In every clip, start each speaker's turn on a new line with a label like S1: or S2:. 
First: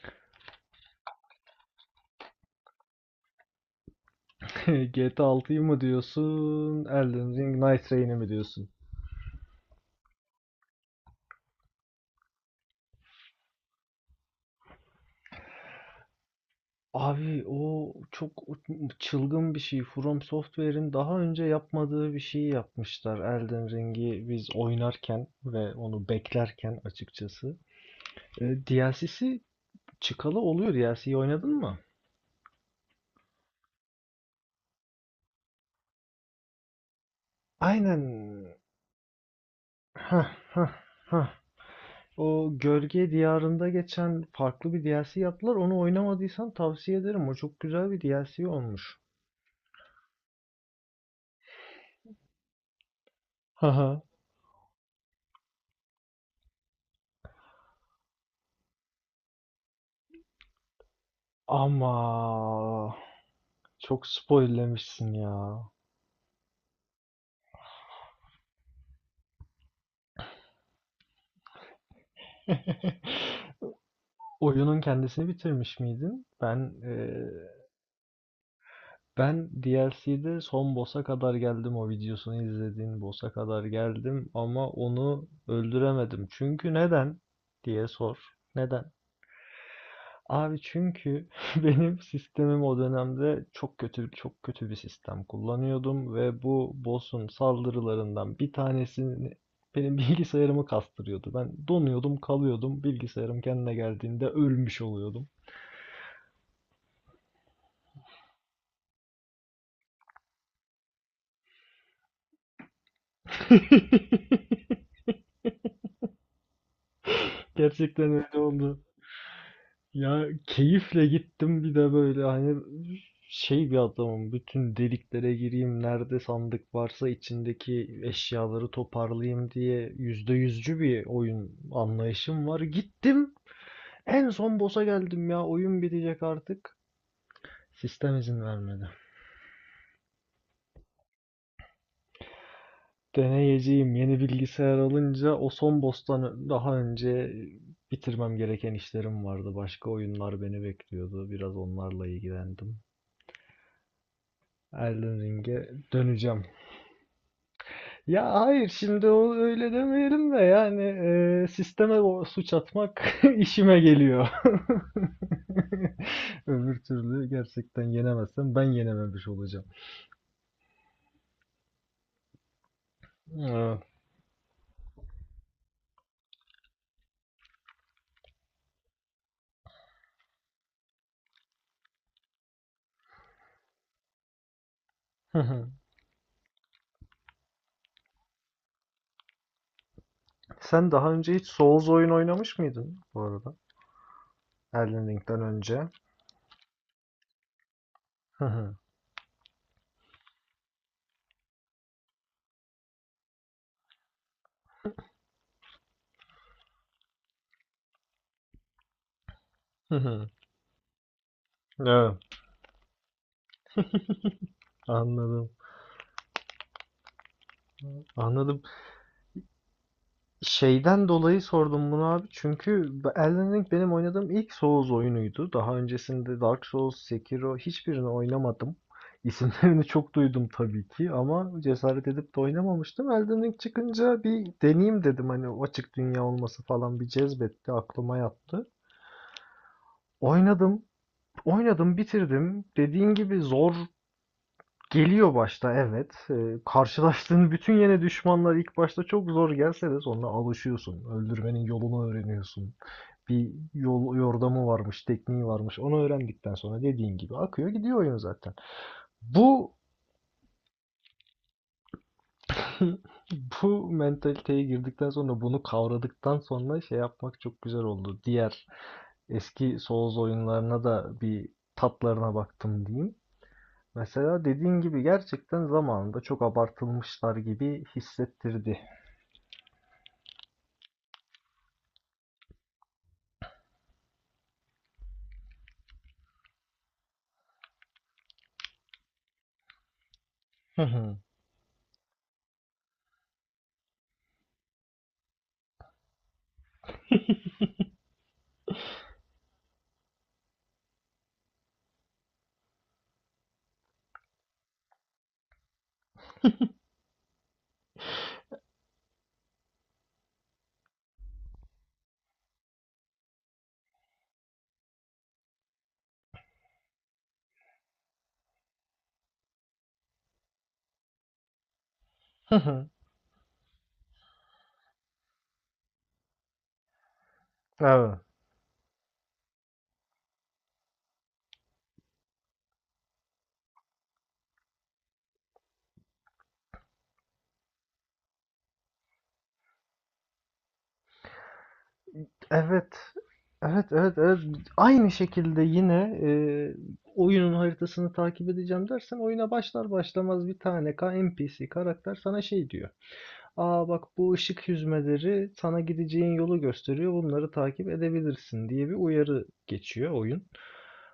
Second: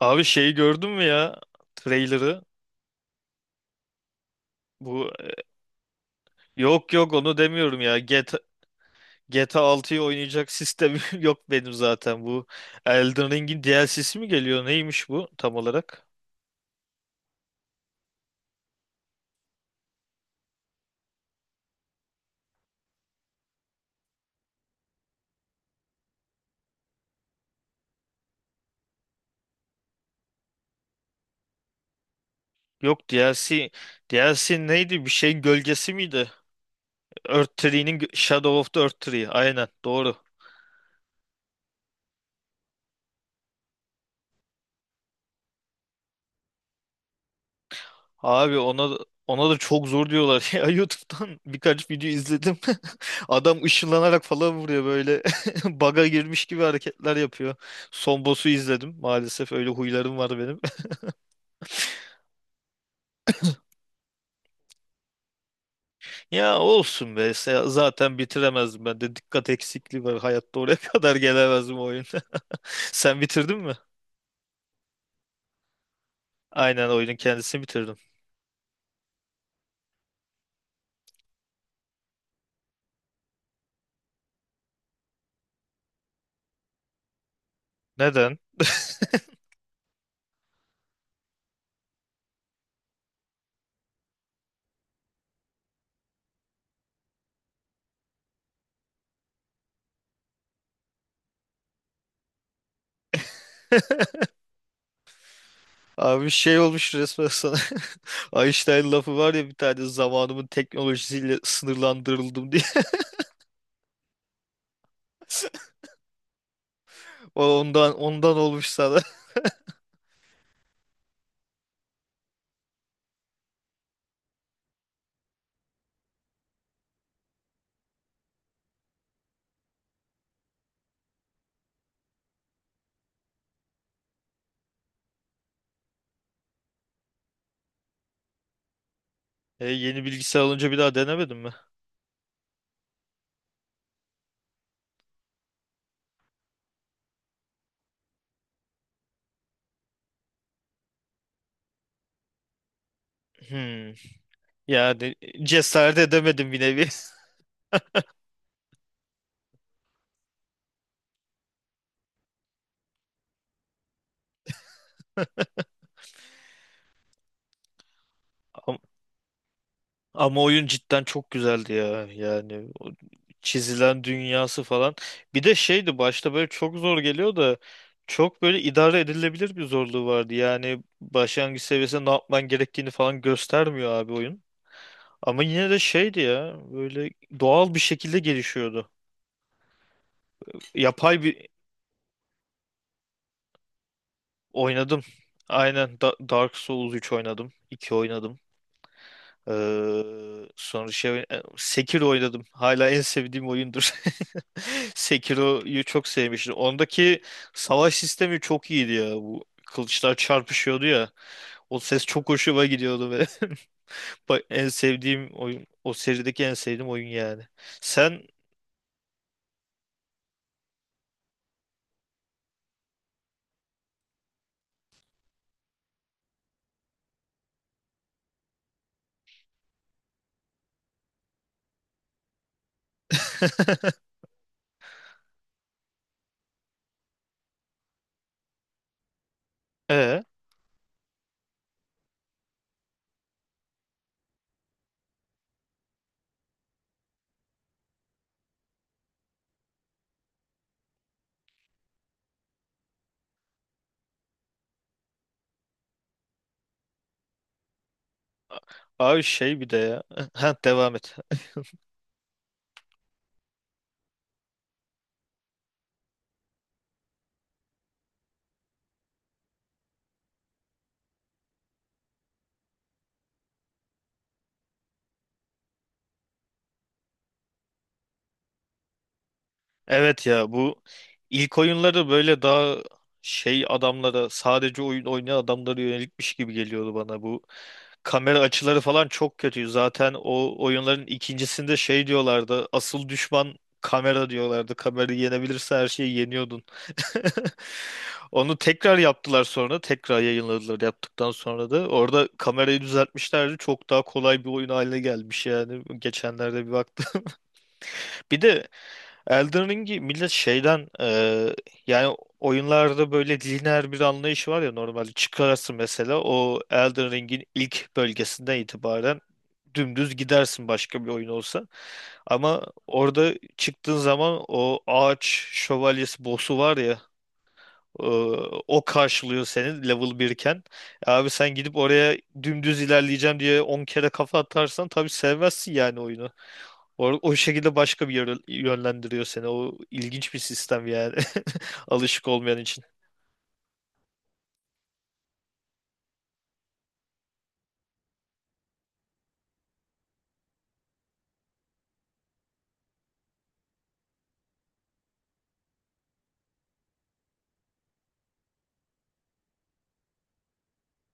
S1: Abi, şeyi gördün mü ya? Trailer'ı. Bu
S2: GTA 6'yı mı diyorsun?
S1: yok yok,
S2: Elden
S1: onu
S2: Ring
S1: demiyorum
S2: Night
S1: ya.
S2: Rain'i mi
S1: GTA,
S2: diyorsun?
S1: GTA 6'yı oynayacak sistemim yok benim zaten bu. Elden Ring'in DLC'si mi geliyor? Neymiş bu tam olarak?
S2: Abi, o çok çılgın bir şey. From Software'in daha önce yapmadığı bir şeyi yapmışlar, Elden Ring'i biz oynarken ve onu beklerken, açıkçası. E, DLC'si çıkalı oluyor. DLC'yi oynadın mı?
S1: Yok, DLC neydi? Bir şeyin gölgesi miydi?
S2: Aynen.
S1: Shadow of the Earth Tree. Aynen, doğru.
S2: Hah hah hah. O, Gölge Diyarı'nda geçen farklı bir DLC yaptılar. Onu oynamadıysan tavsiye ederim. O çok güzel bir DLC
S1: Abi, ona
S2: olmuş.
S1: ona da çok zor diyorlar. Ya, YouTube'dan birkaç video izledim. Adam
S2: Haha.
S1: ışınlanarak falan vuruyor böyle. Baga girmiş gibi hareketler yapıyor. Son boss'u izledim. Maalesef öyle huylarım var benim.
S2: Ama çok spoil'lemişsin ya.
S1: Ya olsun be. Zaten bitiremezdim ben de. Dikkat eksikliği var. Hayatta oraya kadar gelemezdim o oyunda. Sen bitirdin mi?
S2: Oyunun kendisini bitirmiş miydin? Ben
S1: Aynen, oyunun
S2: eee,
S1: kendisini bitirdim.
S2: ben DLC'de son boss'a kadar geldim, o videosunu izlediğin boss'a kadar geldim ama onu öldüremedim. Çünkü neden diye sor.
S1: Neden?
S2: Neden? Abi, çünkü benim sistemim o dönemde çok kötü, çok kötü bir sistem kullanıyordum ve bu boss'un saldırılarından bir tanesini benim bilgisayarımı kastırıyordu. Ben donuyordum, kalıyordum. Bilgisayarım kendine geldiğinde ölmüş oluyordum.
S1: Abi, şey olmuş resmen sana. Einstein lafı var ya bir tane, zamanımın teknolojisiyle sınırlandırıldım diye. O ondan
S2: Gerçekten
S1: ondan
S2: öyle
S1: olmuş
S2: oldu.
S1: sana.
S2: Ya, keyifle gittim bir de, böyle hani şey bir adamım: bütün deliklere gireyim, nerede sandık varsa içindeki eşyaları toparlayayım diye yüzde yüzcü bir oyun anlayışım var. Gittim, en son boss'a geldim, ya, oyun bitecek artık. Sistem izin vermedi.
S1: E, yeni bilgisayar alınca bir daha denemedin mi?
S2: Deneyeceğim, yeni bilgisayar alınca o son boss'tan, daha önce bitirmem gereken işlerim vardı. Başka oyunlar beni bekliyordu. Biraz onlarla ilgilendim.
S1: Hmm. Yani,
S2: Elden Ring'e
S1: cesaret
S2: döneceğim.
S1: edemedim bir nevi.
S2: Ya hayır, şimdi o öyle demeyelim de, yani sisteme o suç atmak işime geliyor. Öbür türlü, gerçekten yenemezsem, ben
S1: Ama,
S2: yenememiş olacağım.
S1: ama oyun cidden çok güzeldi ya. Yani o
S2: Evet.
S1: çizilen dünyası falan. Bir de şeydi, başta böyle çok zor geliyor da çok böyle idare edilebilir bir zorluğu vardı. Yani başlangıç seviyesinde ne yapman gerektiğini falan göstermiyor abi oyun. Ama yine de şeydi ya, böyle doğal bir şekilde gelişiyordu.
S2: Sen daha
S1: Yapay
S2: önce hiç
S1: bir
S2: Souls oyun oynamış mıydın bu arada?
S1: Oynadım.
S2: Elden Ring'den önce.
S1: Aynen, Dark Souls 3 oynadım. 2 oynadım.
S2: Hı hı.
S1: Sonra şey, Sekiro oynadım. Hala en sevdiğim oyundur. Sekiro'yu çok sevmiştim. Ondaki savaş sistemi çok iyiydi ya. Bu
S2: Hı
S1: kılıçlar
S2: hı.
S1: çarpışıyordu ya. O ses
S2: Evet,
S1: çok hoşuma gidiyordu ve en sevdiğim
S2: anladım.
S1: oyun, o serideki en sevdiğim oyun yani. Sen
S2: Anladım. Şeyden dolayı sordum bunu, abi. Çünkü Elden Ring benim oynadığım ilk Souls oyunuydu. Daha öncesinde Dark Souls, Sekiro, hiçbirini oynamadım. İsimlerini çok duydum tabii ki, ama cesaret edip de oynamamıştım. Elden Ring çıkınca, bir deneyeyim dedim. Hani o açık dünya olması falan bir cezbetti, aklıma yattı.
S1: ee,
S2: Oynadım, oynadım, bitirdim. Dediğin gibi zor geliyor başta, evet. Karşılaştığın bütün yeni düşmanlar ilk başta çok zor gelse de, sonra alışıyorsun. Öldürmenin yolunu öğreniyorsun. Bir yol yordamı varmış, tekniği varmış. Onu öğrendikten sonra, dediğin gibi akıyor gidiyor oyun zaten.
S1: abi şey bir de
S2: Bu
S1: ya. Ha, devam et.
S2: bu mentaliteye girdikten sonra, bunu kavradıktan sonra şey yapmak çok güzel oldu. Diğer eski Souls oyunlarına da bir tatlarına baktım diyeyim. Mesela dediğin gibi, gerçekten zamanında çok abartılmışlar gibi hissettirdi.
S1: Evet ya, bu ilk oyunları böyle daha şey adamlara, sadece oyun oynayan adamlara yönelikmiş gibi geliyordu bana bu. Kamera açıları falan çok kötü. Zaten o
S2: Hı
S1: oyunların
S2: hı.
S1: ikincisinde şey diyorlardı. Asıl düşman kamera diyorlardı. Kamerayı yenebilirse her şeyi yeniyordun. Onu tekrar yaptılar sonra. Tekrar yayınladılar yaptıktan sonra da. Orada kamerayı düzeltmişlerdi. Çok daha kolay bir oyun haline gelmiş yani. Geçenlerde bir baktım. Bir de Elden Ring'i millet şeyden, yani oyunlarda böyle lineer bir anlayış var ya, normalde çıkarsın mesela o Elden Ring'in ilk bölgesinden itibaren dümdüz gidersin başka bir oyun olsa.
S2: Hı
S1: Ama
S2: hı.
S1: orada çıktığın zaman o ağaç şövalyesi boss'u var ya, e,
S2: Evet.
S1: o karşılıyor seni level 1 iken. Abi, sen gidip oraya dümdüz ilerleyeceğim diye 10 kere kafa atarsan tabii sevmezsin yani oyunu. O şekilde başka bir yönlendiriyor seni. O ilginç bir sistem yani. Alışık olmayan için.
S2: Evet. Evet, evet, evet. Aynı şekilde yine oyunun haritasını takip edeceğim dersen, oyuna başlar başlamaz bir tane NPC karakter sana şey diyor: aa bak, bu ışık hüzmeleri sana gideceğin yolu gösteriyor, bunları takip edebilirsin diye bir uyarı geçiyor oyun.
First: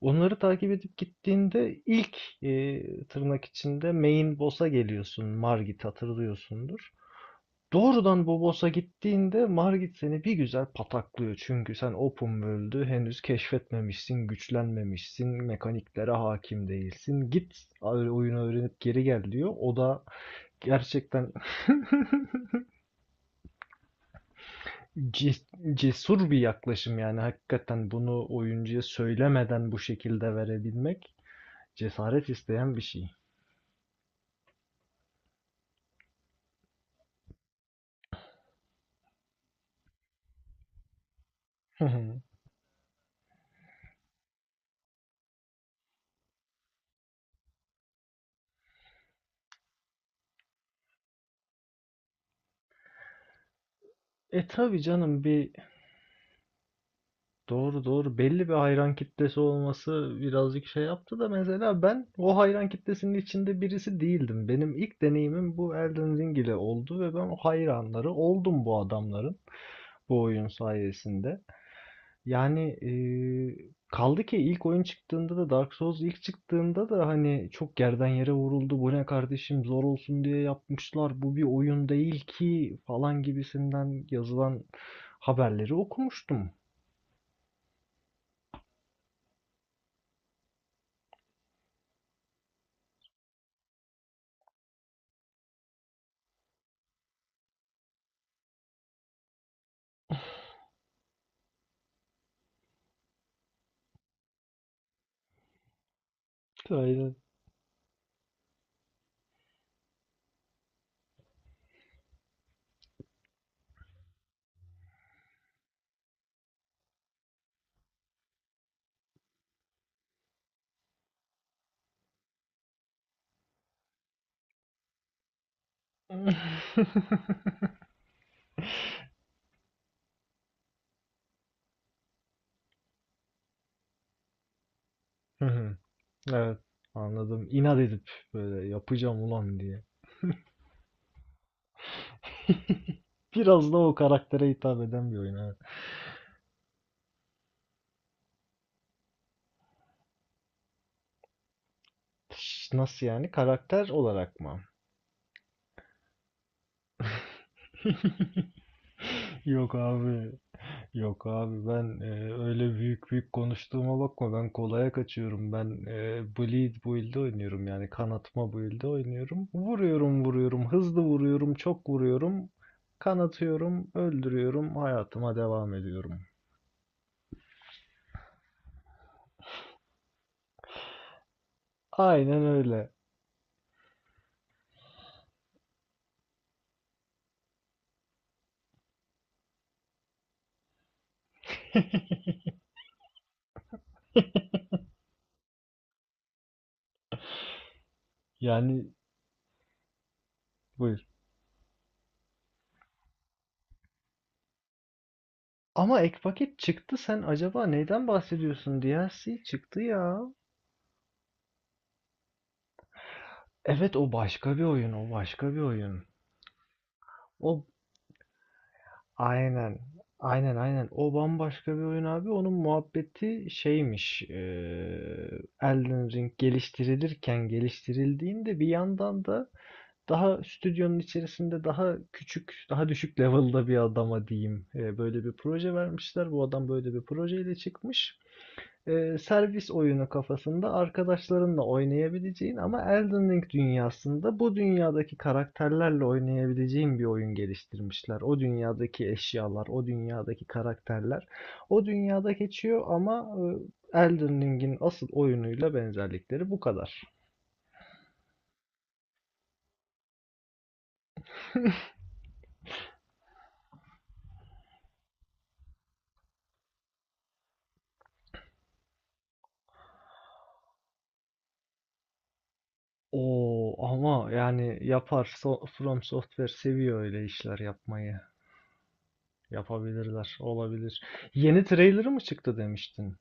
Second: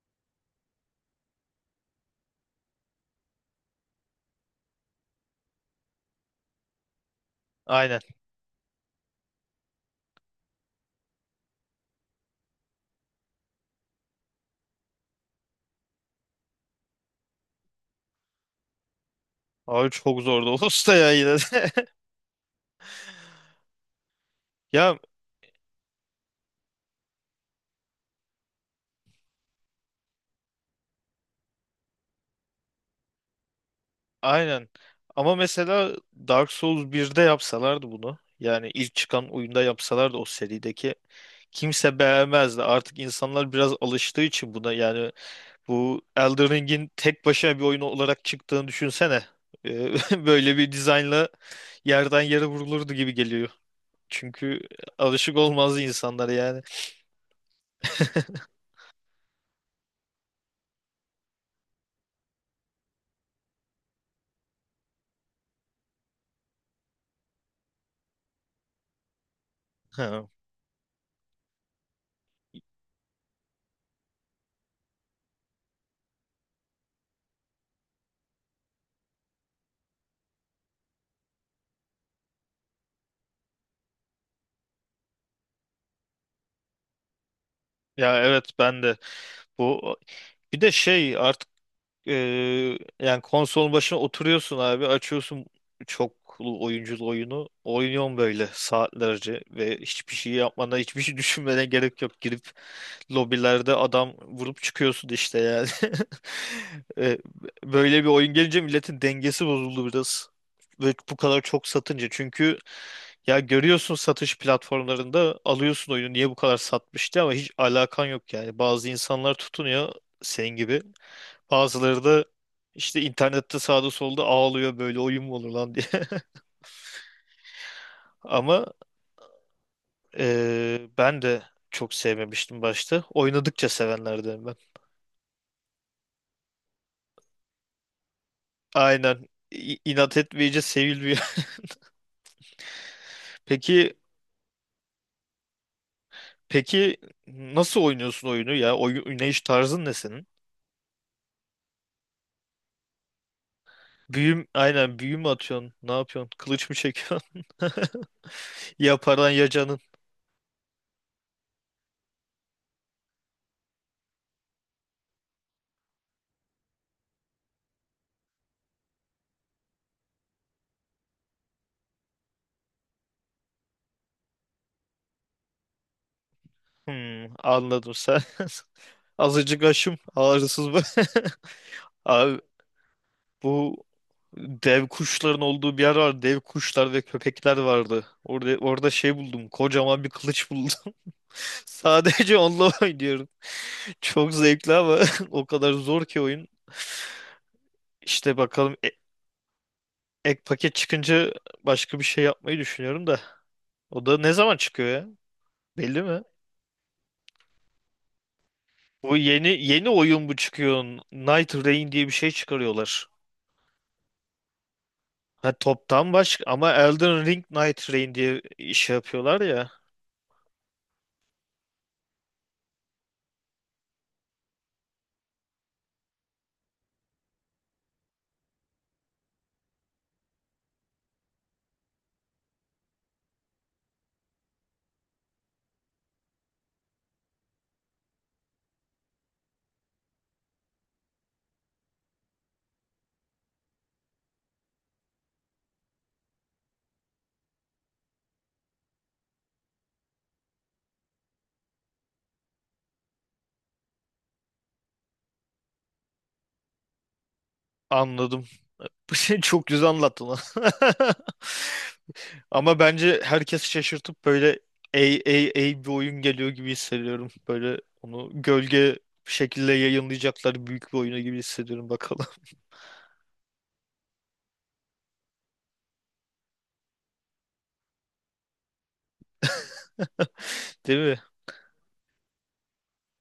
S2: Onları takip edip gittiğinde, ilk tırnak içinde main boss'a geliyorsun. Margit, hatırlıyorsundur.
S1: Aynen.
S2: Doğrudan Bobos'a gittiğinde, Margit seni bir güzel pataklıyor. Çünkü sen open world'ü henüz keşfetmemişsin, güçlenmemişsin, mekaniklere hakim değilsin. Git oyunu öğrenip geri gel diyor. O
S1: Abi
S2: da
S1: çok zordu o usta ya
S2: gerçekten
S1: yine de. Ya,
S2: cesur bir yaklaşım, yani hakikaten bunu oyuncuya söylemeden bu şekilde verebilmek cesaret isteyen bir şey.
S1: aynen. Ama mesela Dark Souls birde yapsalardı bunu. Yani ilk çıkan oyunda yapsalardı, o serideki. Kimse beğenmezdi. Artık insanlar biraz alıştığı için buna, yani bu Elden Ring'in tek başına bir oyun olarak çıktığını düşünsene. Ee, Böyle bir dizaynla yerden yere vurulurdu gibi geliyor.
S2: E,
S1: Çünkü
S2: tabi canım,
S1: alışık
S2: bir.
S1: olmaz insanlar yani.
S2: Doğru, doğru. Belli bir hayran kitlesi olması birazcık şey yaptı da, mesela ben o hayran kitlesinin içinde birisi değildim. Benim ilk deneyimim bu Elden Ring ile oldu ve ben o hayranları oldum bu adamların, bu
S1: Ha.
S2: oyun sayesinde. Yani kaldı ki ilk oyun çıktığında da, Dark Souls ilk çıktığında da, hani çok yerden yere vuruldu. Bu ne kardeşim, zor olsun diye yapmışlar, bu bir oyun değil ki falan gibisinden yazılan haberleri okumuştum.
S1: Ya evet, ben de bu bir de şey artık. Ee, yani konsolun başına oturuyorsun abi, açıyorsun çoklu oyunculu oyunu. Oynuyorsun böyle saatlerce ve hiçbir şey yapmana, hiçbir şey düşünmene gerek yok. Girip lobilerde adam vurup çıkıyorsun işte yani. Ee, Böyle bir oyun gelince milletin dengesi bozuldu biraz. Ve bu kadar çok satınca, çünkü ya görüyorsun satış platformlarında, alıyorsun oyunu niye bu kadar satmıştı, ama hiç alakan yok yani. Bazı insanlar tutunuyor senin gibi. Bazıları da işte internette sağda solda ağlıyor, böyle oyun mu olur lan diye. Ama ben de çok sevmemiştim başta. Oynadıkça sevenlerdenim ben.
S2: Hı hı. Evet, anladım. İnat edip böyle yapacağım
S1: Aynen.
S2: ulan
S1: İ-
S2: diye.
S1: inat etmeyince sevilmiyor.
S2: Biraz da
S1: Peki,
S2: o karaktere hitap eden bir oyun, evet.
S1: peki, nasıl oynuyorsun oyunu ya? Oyun oynayış tarzın ne senin?
S2: Nasıl yani? Karakter olarak mı?
S1: Aynen, büyü mü atıyorsun? Ne yapıyorsun? Kılıç mı çekiyorsun? Ya paran ya
S2: Yok
S1: canın.
S2: abi. Yok abi, ben öyle büyük büyük konuştuğuma bakma. Ben kolaya kaçıyorum. Ben bleed build'de oynuyorum. Yani kanatma build'de oynuyorum. Vuruyorum, vuruyorum. Hızlı vuruyorum. Çok vuruyorum. Kanatıyorum. Öldürüyorum. Hayatıma devam ediyorum.
S1: Hmm, anladım sen. Azıcık aşım ağrısız bu. Abi,
S2: Aynen öyle.
S1: bu dev kuşların olduğu bir yer var. Dev kuşlar ve köpekler vardı. Orada şey buldum. Kocaman bir kılıç buldum. Sadece onunla oynuyorum. Çok zevkli ama o kadar zor ki oyun. İşte bakalım,
S2: Yani,
S1: ek paket
S2: buyur.
S1: çıkınca başka bir şey yapmayı düşünüyorum da. O da ne zaman çıkıyor ya?
S2: Ama
S1: Belli
S2: ek
S1: mi?
S2: paket çıktı, sen acaba neyden bahsediyorsun?
S1: Bu
S2: DLC
S1: yeni
S2: çıktı
S1: yeni
S2: ya.
S1: oyun bu çıkıyor. Night Rain diye bir şey çıkarıyorlar.
S2: Evet, o başka bir oyun, o
S1: Ha,
S2: başka bir oyun.
S1: toptan başka ama Elden Ring
S2: O
S1: Night Rain diye iş yapıyorlar ya.
S2: aynen, aynen, aynen. O bambaşka bir oyun, abi. Onun muhabbeti şeymiş. Elden Ring geliştirilirken, geliştirildiğinde, bir yandan da daha stüdyonun içerisinde daha küçük, daha düşük level'da bir adama diyeyim, böyle bir proje vermişler. Bu adam böyle bir projeyle çıkmış. Servis oyunu kafasında, arkadaşlarınla oynayabileceğin ama Elden Ring dünyasında, bu dünyadaki karakterlerle oynayabileceğin bir oyun geliştirmişler. O dünyadaki eşyalar, o dünyadaki karakterler o dünyada geçiyor ama Elden Ring'in asıl oyunuyla benzerlikleri bu kadar.
S1: Anladım. Çok güzel anlattın lan. Ama bence herkesi şaşırtıp böyle, ey ey ey, bir oyun geliyor gibi hissediyorum. Böyle onu gölge bir şekilde yayınlayacaklar, büyük bir oyunu gibi hissediyorum bakalım.
S2: Oo, ama yani yapar. From Software seviyor öyle işler yapmayı. Yapabilirler,
S1: Değil
S2: olabilir.
S1: mi?
S2: Yeni trailer'ı mı çıktı demiştin?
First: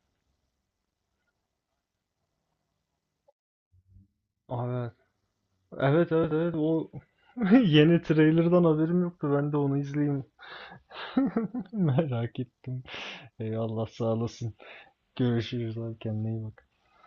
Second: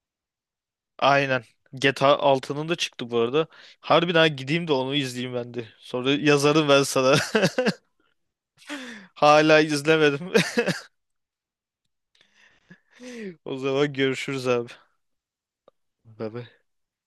S1: Aynen. GTA 6'nın da çıktı bu arada. Harbiden gideyim de
S2: Aa,
S1: onu izleyeyim ben de. Sonra
S2: evet, evet, evet,
S1: yazarım ben
S2: o
S1: sana.
S2: yeni trailer'dan haberim yoktu. Ben de
S1: Hala
S2: onu izleyeyim.
S1: izlemedim.
S2: Merak ettim.
S1: O
S2: Eyvallah,
S1: zaman
S2: sağ
S1: görüşürüz
S2: olasın.
S1: abi.
S2: Görüşürüz abi,
S1: Bye
S2: kendine iyi
S1: bye.
S2: bak.